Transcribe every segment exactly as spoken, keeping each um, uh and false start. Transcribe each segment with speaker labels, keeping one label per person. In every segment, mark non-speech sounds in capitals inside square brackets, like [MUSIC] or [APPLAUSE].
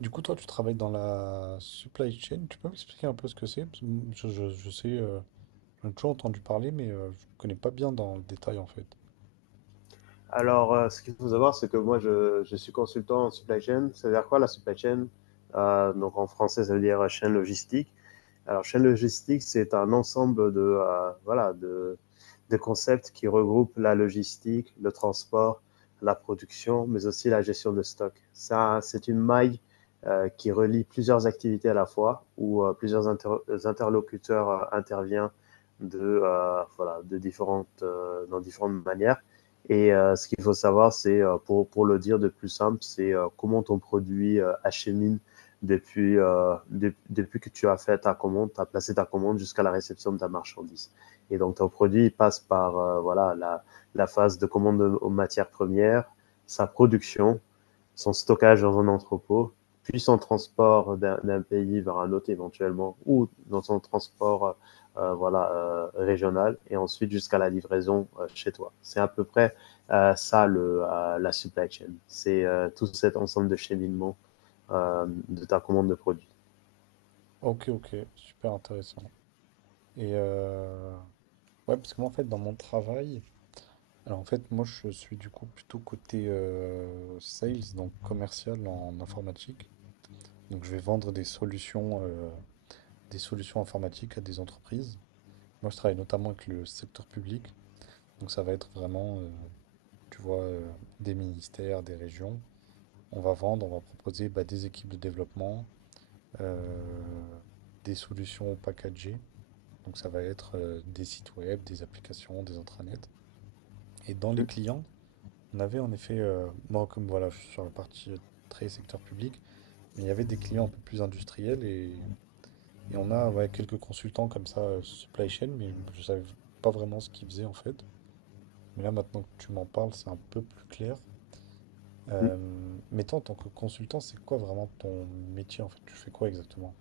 Speaker 1: Du coup, toi, tu travailles dans la supply chain. Tu peux m'expliquer un peu ce que c'est? Parce que Je, je- je sais, euh, j'en ai toujours entendu parler, mais euh, je connais pas bien dans le détail en fait.
Speaker 2: Alors, euh, ce qu'il faut savoir, c'est que moi, je, je suis consultant en supply chain. Ça veut dire quoi la supply chain? Euh, Donc, en français, ça veut dire euh, chaîne logistique. Alors, chaîne logistique, c'est un ensemble de, euh, voilà, de, de, concepts qui regroupent la logistique, le transport, la production, mais aussi la gestion de stock. Ça, c'est une maille euh, qui relie plusieurs activités à la fois, où euh, plusieurs inter- interlocuteurs euh, interviennent de, euh, voilà, de différentes, euh, dans différentes manières et euh, ce qu'il faut savoir, c'est, euh, pour, pour le dire de plus simple, c'est euh, comment ton produit euh, achemine depuis, euh, de- depuis que tu as fait ta commande, tu as placé ta commande jusqu'à la réception de ta marchandise. Et donc, ton produit il passe par euh, voilà, la, la phase de commande aux matières premières, sa production, son stockage dans un entrepôt, puis son transport d'un d'un pays vers un autre éventuellement, ou dans son transport euh, euh, voilà, euh, régional, et ensuite jusqu'à la livraison euh, chez toi. C'est à peu près euh, ça, le, euh, la supply chain. C'est euh, tout cet ensemble de cheminement euh, de ta commande de produit.
Speaker 1: Ok, ok, super intéressant. Et euh, ouais, parce que moi, en fait, dans mon travail, alors en fait, moi, je suis du coup plutôt côté euh, sales, donc commercial en informatique. Donc, je vais vendre des solutions, euh, des solutions informatiques à des entreprises. Moi, je travaille notamment avec le secteur public. Donc ça va être vraiment, euh, tu vois, euh, des ministères, des régions. On va vendre, on va proposer bah, des équipes de développement, euh, des solutions packagées. Donc ça va être euh, des sites web, des applications, des intranets. Et dans les clients, on avait en effet, euh, moi comme voilà, je suis sur la partie euh, très secteur public, mais il y avait des clients un peu plus industriels et, et on a ouais, quelques consultants comme ça, euh, supply chain, mais je ne savais pas vraiment ce qu'ils faisaient en fait. Mais là maintenant que tu m'en parles, c'est un peu plus clair. Euh, mettons, en tant que consultant, c'est quoi vraiment ton métier en fait? Tu fais quoi exactement?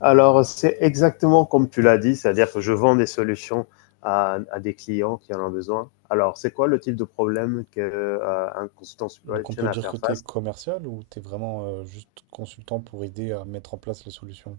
Speaker 2: Alors, c'est exactement comme tu l'as dit, c'est-à-dire que je vends des solutions à, à, des clients qui en ont besoin. Alors, c'est quoi le type de problème qu'un euh, consultant supply
Speaker 1: Donc on
Speaker 2: chain
Speaker 1: peut
Speaker 2: a à
Speaker 1: dire
Speaker 2: faire
Speaker 1: que tu es
Speaker 2: face?
Speaker 1: commercial ou tu es vraiment euh, juste consultant pour aider à mettre en place les solutions?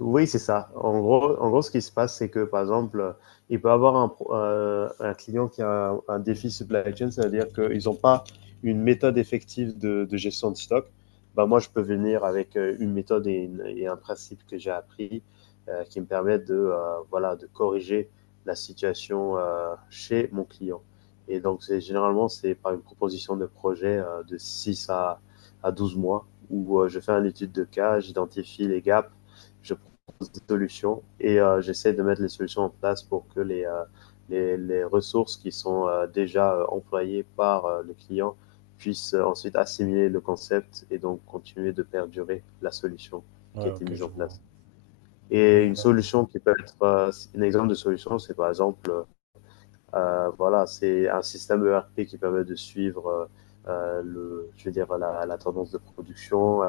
Speaker 2: Oui, c'est ça. En gros, en gros, ce qui se passe, c'est que, par exemple, il peut avoir un, pro- euh, un client qui a un, un défi supply chain, c'est-à-dire qu'ils n'ont pas une méthode effective de, de gestion de stock. Ben, moi, je peux venir avec euh, une méthode et, une- et un principe que j'ai appris euh, qui me permettent de, euh, voilà, de corriger la situation euh, chez mon client. Et donc, c'est, généralement, c'est par une proposition de projet euh, de six à, à douze mois où euh, je fais une étude de cas, j'identifie les gaps, je des solutions et euh, j'essaie de mettre les solutions en place pour que les, euh, les, les ressources qui sont euh, déjà euh, employées par euh, le client puissent euh, ensuite assimiler le concept et donc continuer de perdurer la solution
Speaker 1: Ouais,
Speaker 2: qui a été
Speaker 1: ok,
Speaker 2: mise en
Speaker 1: je vois.
Speaker 2: place. Et
Speaker 1: Et
Speaker 2: une
Speaker 1: euh,
Speaker 2: solution qui peut être, euh, un exemple de solution, c'est par exemple euh, euh, voilà, c'est un système E R P qui permet de suivre euh, euh, le, je veux dire, la, la tendance de production, euh,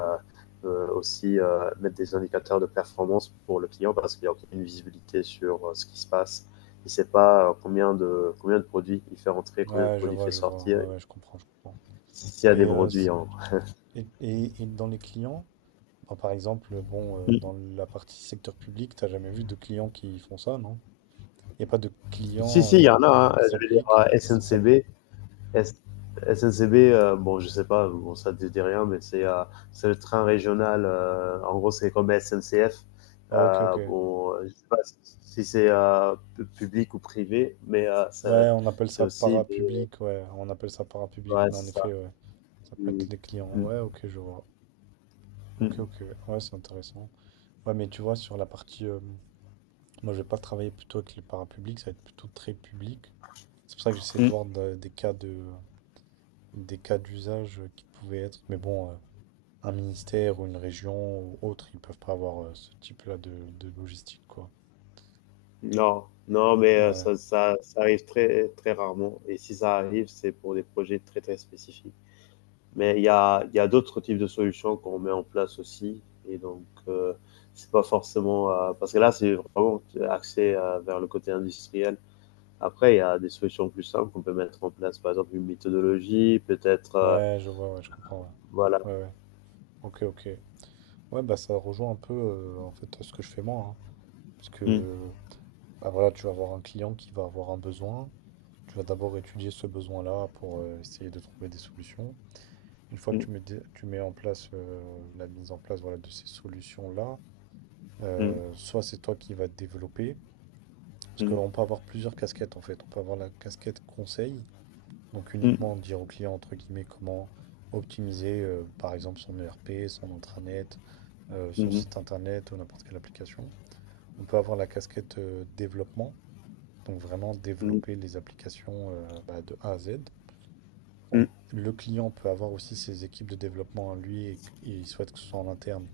Speaker 2: euh, aussi euh, mettre des indicateurs de performance pour le client parce qu'il y a une visibilité sur euh, ce qui se passe. Il ne sait pas euh, combien de, combien de produits il fait rentrer, combien de
Speaker 1: ouais, je
Speaker 2: produits il
Speaker 1: vois,
Speaker 2: fait
Speaker 1: je vois.
Speaker 2: sortir,
Speaker 1: Ouais, ouais, je comprends, je comprends.
Speaker 2: s'il y a des
Speaker 1: Et, euh,
Speaker 2: produits
Speaker 1: s-
Speaker 2: en.
Speaker 1: et, et- et dans les clients, enfin, par exemple, bon, euh, dans la partie secteur public, t'as jamais vu de clients qui font ça, non? Il n'y a pas de
Speaker 2: Si,
Speaker 1: clients
Speaker 2: si, il y
Speaker 1: euh,
Speaker 2: en a.
Speaker 1: qui
Speaker 2: Hein. Je vais dire
Speaker 1: s'appliquent. ça-
Speaker 2: S N C B, S- SNCB, euh, bon, je sais pas, bon, ça te dit rien, mais c'est euh, c'est le train régional. Euh, en gros, c'est comme S N C F.
Speaker 1: Oh, ok, ok.
Speaker 2: Euh, bon, euh, je sais pas si c'est euh, pu- public ou privé, mais euh, ça
Speaker 1: Ouais, on appelle
Speaker 2: c'est
Speaker 1: ça
Speaker 2: aussi des.
Speaker 1: parapublic, ouais. On appelle ça parapublic,
Speaker 2: Ouais,
Speaker 1: mais
Speaker 2: c'est
Speaker 1: en effet,
Speaker 2: ça.
Speaker 1: ouais. Ça peut
Speaker 2: Mm,
Speaker 1: être les clients.
Speaker 2: mm,
Speaker 1: Ouais, ok, je vois. Ok,
Speaker 2: mm,
Speaker 1: ok. Ouais, c'est intéressant. Ouais, mais tu vois, sur la partie, euh, moi, je vais pas travailler plutôt avec le parapublic, ça va être plutôt très public. C'est pour ça que j'essaie de
Speaker 2: mm.
Speaker 1: voir de- des cas de, des cas d'usage euh, qui pouvaient être. Mais bon, euh, un ministère ou une région ou autre, ils peuvent pas avoir euh, ce type-là de, de logistique, quoi.
Speaker 2: Non, non, mais euh,
Speaker 1: Ouais.
Speaker 2: ça, ça, ça arrive très, très rarement. Et si ça arrive, c'est pour des projets très, très spécifiques. Mais il y a, il y a d'autres types de solutions qu'on met en place aussi. Et donc, euh, c'est pas forcément euh, parce que là, c'est vraiment axé euh, vers le côté industriel. Après, il y a des solutions plus simples qu'on peut mettre en place. Par exemple, une méthodologie, peut-être. Euh,
Speaker 1: Ouais, je vois, ouais, je comprends.
Speaker 2: voilà.
Speaker 1: Ouais, ouais, ouais. Ok, ok. Ouais, bah ça rejoint un peu euh, en fait ce que je fais moi, hein. Parce
Speaker 2: Mm,
Speaker 1: que bah voilà, tu vas avoir un client qui va avoir un besoin. Tu vas d'abord étudier ce besoin-là pour euh, essayer de trouver des solutions. Une fois que
Speaker 2: mm,
Speaker 1: tu mets, des- tu mets en place euh, la mise en place voilà, de ces solutions-là,
Speaker 2: mm,
Speaker 1: euh, soit c'est toi qui vas te développer. Parce
Speaker 2: mm,
Speaker 1: qu'on peut avoir plusieurs casquettes en fait. On peut avoir la casquette conseil, donc uniquement dire au client entre guillemets comment optimiser euh, par exemple son E R P, son intranet, euh, son
Speaker 2: mm,
Speaker 1: site internet ou n'importe quelle application. On peut avoir la casquette euh, développement, donc vraiment
Speaker 2: mhm,
Speaker 1: développer les applications euh, bah, de A à Z. On- le client peut avoir aussi ses équipes de développement à lui et qu- il souhaite que ce soit en interne.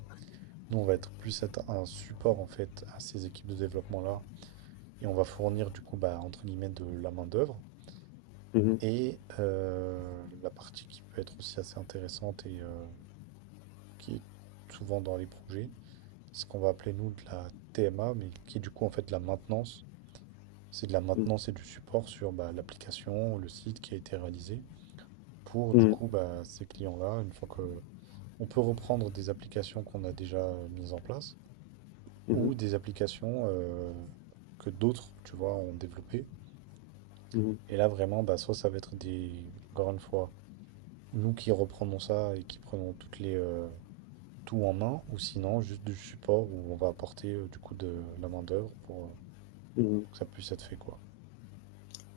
Speaker 1: Nous, on va être plus être un support en fait à ces équipes de développement-là et on va fournir du coup bah, entre guillemets de la main-d'œuvre.
Speaker 2: mm, mm, mhm,
Speaker 1: Et euh, la partie qui peut être aussi assez intéressante et euh, qui est souvent dans les projets, c'est ce qu'on va appeler nous de la T M A, mais qui est du coup en fait de la maintenance. C'est de la maintenance et du support sur bah, l'application, le site qui a été réalisé pour du
Speaker 2: mm,
Speaker 1: coup bah, ces clients-là, une fois que on peut reprendre des applications qu'on a déjà euh, mises en place
Speaker 2: mm,
Speaker 1: ou des applications euh, que d'autres, tu vois, ont développées.
Speaker 2: mhm,
Speaker 1: Et là vraiment, bah, soit ça va être des, encore une fois, nous qui reprenons ça et qui prenons toutes les euh, tout en main, ou sinon juste du support où on va apporter euh, du coup de la main-d'œuvre pour, euh,
Speaker 2: mm, mm.
Speaker 1: pour que ça puisse être fait quoi.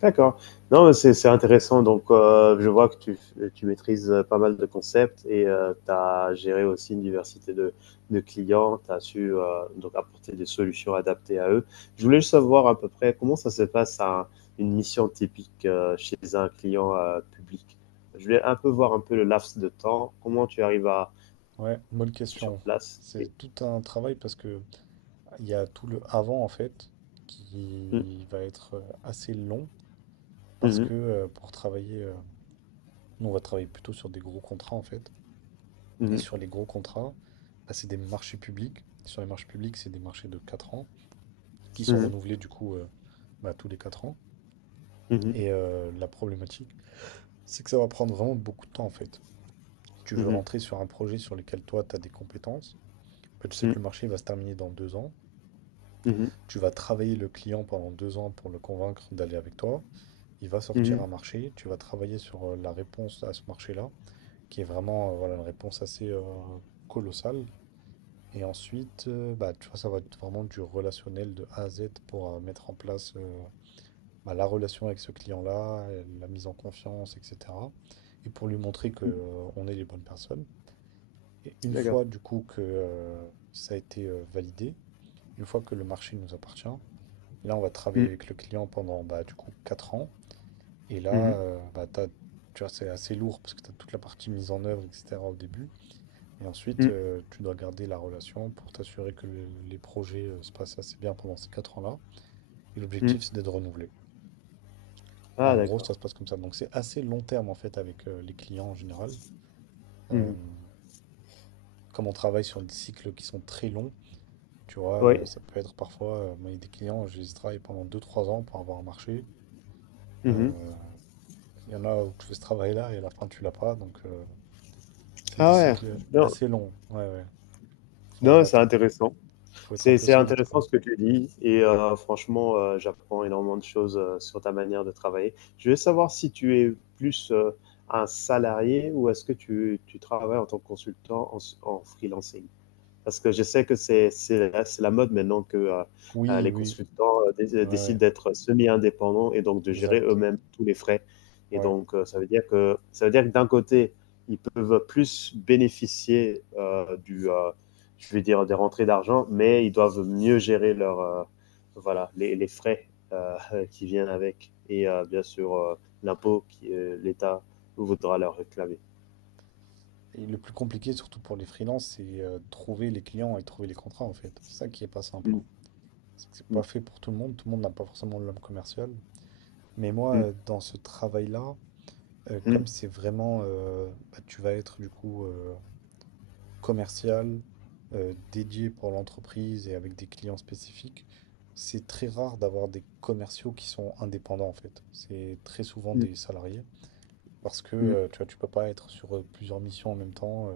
Speaker 2: D'accord. Non, mais c'est c'est intéressant. Donc, euh, je vois que tu, f- tu maîtrises euh, pas mal de concepts et tu as géré aussi une diversité de, de clients. Tu as su euh, donc apporter des solutions adaptées à eux. Je voulais juste savoir à peu près comment ça se passe à une mission typique euh, chez un client euh, public. Je voulais un peu voir un peu le laps de temps, comment tu arrives à
Speaker 1: Ouais, bonne
Speaker 2: sur
Speaker 1: question.
Speaker 2: place. Et...
Speaker 1: C'est tout un travail parce que il y a tout le avant en fait
Speaker 2: Mhm,
Speaker 1: qui va être euh, assez long parce
Speaker 2: mhm,
Speaker 1: que euh, pour travailler, euh, nous on va travailler plutôt sur des gros contrats en fait. Et
Speaker 2: mhm,
Speaker 1: sur les gros contrats, bah, c'est des marchés publics. Sur les marchés publics, c'est des marchés de quatre ans qui sont
Speaker 2: mhm,
Speaker 1: renouvelés du coup euh, bah, tous les quatre ans. Et euh, la problématique, c'est que ça va prendre vraiment beaucoup de temps en fait. Si tu veux
Speaker 2: mhm,
Speaker 1: rentrer sur un projet sur lequel toi tu as des compétences, bah, tu sais que
Speaker 2: mhm,
Speaker 1: le marché va se terminer dans deux ans.
Speaker 2: mhm,
Speaker 1: Tu vas travailler le client pendant deux ans pour le convaincre d'aller avec toi. Il va sortir
Speaker 2: mhm,
Speaker 1: un marché. Tu vas travailler sur euh, la réponse à ce marché-là, qui est vraiment euh, voilà, une réponse assez euh, colossale. Et ensuite, euh, bah, tu vois, ça va être vraiment du relationnel de A à Z pour euh, mettre en place euh, bah, la relation avec ce client-là, euh, la mise en confiance, et cetera. Et pour lui montrer que,
Speaker 2: mhm.
Speaker 1: euh, on est les bonnes personnes. Et une
Speaker 2: D'accord.
Speaker 1: fois, du coup, que euh, ça a été euh, validé, une fois que le marché nous appartient, là, on va travailler
Speaker 2: Mhm,
Speaker 1: avec le client pendant, bah, du coup, quatre ans. Et là,
Speaker 2: mhm,
Speaker 1: euh, bah, t'as- tu vois, c'est assez lourd parce que tu as toute la partie mise en œuvre, et cetera au début. Et ensuite,
Speaker 2: mhm.
Speaker 1: euh, tu dois garder la relation pour t'assurer que le- les projets euh, se passent assez bien pendant ces quatre ans-là. Et
Speaker 2: Mhm.
Speaker 1: l'objectif, c'est d'être renouvelé. En
Speaker 2: Ah,
Speaker 1: gros,
Speaker 2: d'accord.
Speaker 1: ça se passe comme ça. Donc, c'est assez long terme, en fait, avec euh, les clients en général. Euh,
Speaker 2: Mhm.
Speaker 1: Comme on travaille sur des cycles qui sont très longs, tu vois, euh,
Speaker 2: Oui.
Speaker 1: ça peut être parfois, euh, moi, il y a des clients, je les travaille pendant deux, trois ans pour avoir un marché.
Speaker 2: Mhm.
Speaker 1: Euh, Il y en a où tu fais ce travail-là et à la fin tu l'as pas, donc euh, c'est des
Speaker 2: Ah ouais.
Speaker 1: cycles
Speaker 2: Non,
Speaker 1: assez longs. Ouais, ouais. Faut
Speaker 2: non,
Speaker 1: avoir-
Speaker 2: c'est intéressant.
Speaker 1: Faut être un
Speaker 2: C'est
Speaker 1: peu
Speaker 2: c'est
Speaker 1: solide,
Speaker 2: intéressant
Speaker 1: quoi.
Speaker 2: ce que tu dis et heu, franchement, heu, j'apprends énormément de choses, heu, sur ta manière de travailler. Je veux savoir si tu es plus, heu, un salarié ou est-ce que tu tu travailles en tant que consultant en s en freelancing? Parce que je sais que c'est c'est la c'est la mode maintenant que, heu heu,
Speaker 1: Oui,
Speaker 2: les
Speaker 1: oui,
Speaker 2: consultants, heu, dé euh,
Speaker 1: ouais,
Speaker 2: décident
Speaker 1: ouais,
Speaker 2: d'être semi-indépendants et donc de gérer
Speaker 1: exact.
Speaker 2: eux-mêmes tous les frais et
Speaker 1: Ouais.
Speaker 2: donc heu, ça veut dire que ça veut dire que d'un côté, ils peuvent plus bénéficier, heu, du, heu, je vais dire des rentrées d'argent, mais ils doivent mieux gérer leurs, heu, voilà, les les frais, heu, [LAUGHS] qui viennent avec et heu, bien sûr, heu, l'impôt que l'État voudra leur réclamer.
Speaker 1: Et le plus compliqué, surtout pour les freelances, c'est euh, trouver les clients et trouver les contrats, en fait. C'est ça qui est pas simple, hein.
Speaker 2: Mmh,
Speaker 1: C'est que c'est
Speaker 2: mmh,
Speaker 1: pas fait pour tout le monde. Tout le monde n'a pas forcément l'homme commercial. Mais moi,
Speaker 2: mmh,
Speaker 1: euh, dans ce travail-là, euh,
Speaker 2: mmh,
Speaker 1: comme c'est vraiment, euh, bah, tu vas être du coup euh, commercial euh, dédié pour l'entreprise et avec des clients spécifiques, c'est très rare d'avoir des commerciaux qui sont indépendants en fait. C'est très souvent
Speaker 2: mmh,
Speaker 1: des salariés parce que
Speaker 2: mmh,
Speaker 1: euh, tu vois, tu peux pas être sur euh, plusieurs missions en même temps, euh,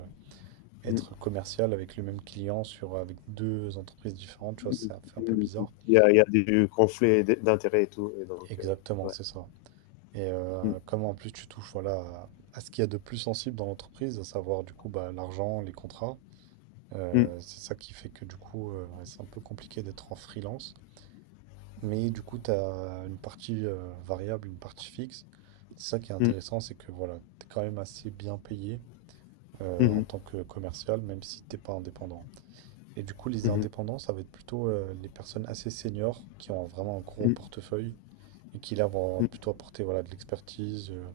Speaker 2: mmh.
Speaker 1: être commercial avec le même client sur avec deux entreprises différentes, tu vois, ça fait un peu bizarre.
Speaker 2: Il y a, il y a du conflit d'intérêts et tout. Et donc, euh,
Speaker 1: Exactement,
Speaker 2: ouais.
Speaker 1: c'est ça. Et euh, comme en plus tu touches voilà à, à ce qu'il y a de plus sensible dans l'entreprise, à savoir du coup bah, l'argent, les contrats.
Speaker 2: Mm,
Speaker 1: Euh, c'est ça qui fait que du coup, euh, ouais, c'est un peu compliqué d'être en freelance. Mais du coup, tu as une partie euh, variable, une partie fixe. C'est ça qui est
Speaker 2: mm,
Speaker 1: intéressant, c'est que voilà, tu es quand même assez bien payé euh, en
Speaker 2: mm,
Speaker 1: tant que commercial, même si t'es pas indépendant. Et du coup, les
Speaker 2: mhm,
Speaker 1: indépendants, ça va être plutôt euh, les personnes assez seniors qui ont vraiment un gros
Speaker 2: mhm,
Speaker 1: portefeuille et qui là vont
Speaker 2: mhm.
Speaker 1: plutôt apporter voilà, de l'expertise, euh,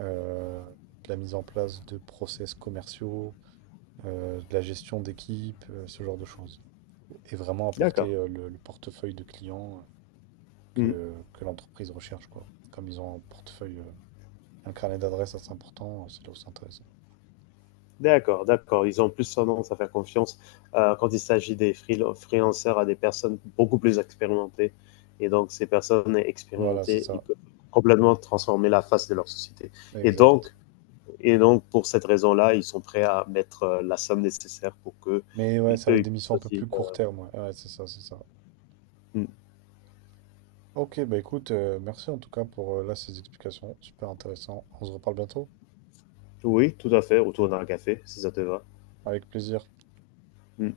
Speaker 1: euh, de la mise en place de process commerciaux, euh, de la gestion d'équipe, euh, ce genre de choses. Et vraiment
Speaker 2: D'accord.
Speaker 1: apporter euh, le, le portefeuille de clients
Speaker 2: Mm.
Speaker 1: que, que l'entreprise recherche, quoi. Comme ils ont un portefeuille, euh, un carnet d'adresses assez important, euh, c'est là où c'est intéressant.
Speaker 2: D'accord, d'accord. Ils ont plus tendance à faire confiance euh, quand il s'agit des freel- freelancers à des personnes beaucoup plus expérimentées. Et donc, ces personnes
Speaker 1: Voilà, c'est
Speaker 2: expérimentées, ils
Speaker 1: ça,
Speaker 2: peuvent complètement transformer la face de leur société. Et
Speaker 1: exact.
Speaker 2: donc, et donc pour cette raison-là, ils sont prêts à mettre euh, la somme nécessaire pour que
Speaker 1: Mais ouais,
Speaker 2: eux,
Speaker 1: ça va être
Speaker 2: ils
Speaker 1: des missions
Speaker 2: puissent
Speaker 1: un peu plus
Speaker 2: aussi.
Speaker 1: court terme, ouais, ouais, c'est ça, c'est ça.
Speaker 2: Euh, mm.
Speaker 1: Ok, bah écoute, euh, merci en tout cas pour euh, là ces explications, super intéressant. On se reparle bientôt,
Speaker 2: Oui, tout à fait, autour d'un café, si ça te va.
Speaker 1: avec plaisir.
Speaker 2: Mm.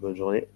Speaker 2: Bonne journée.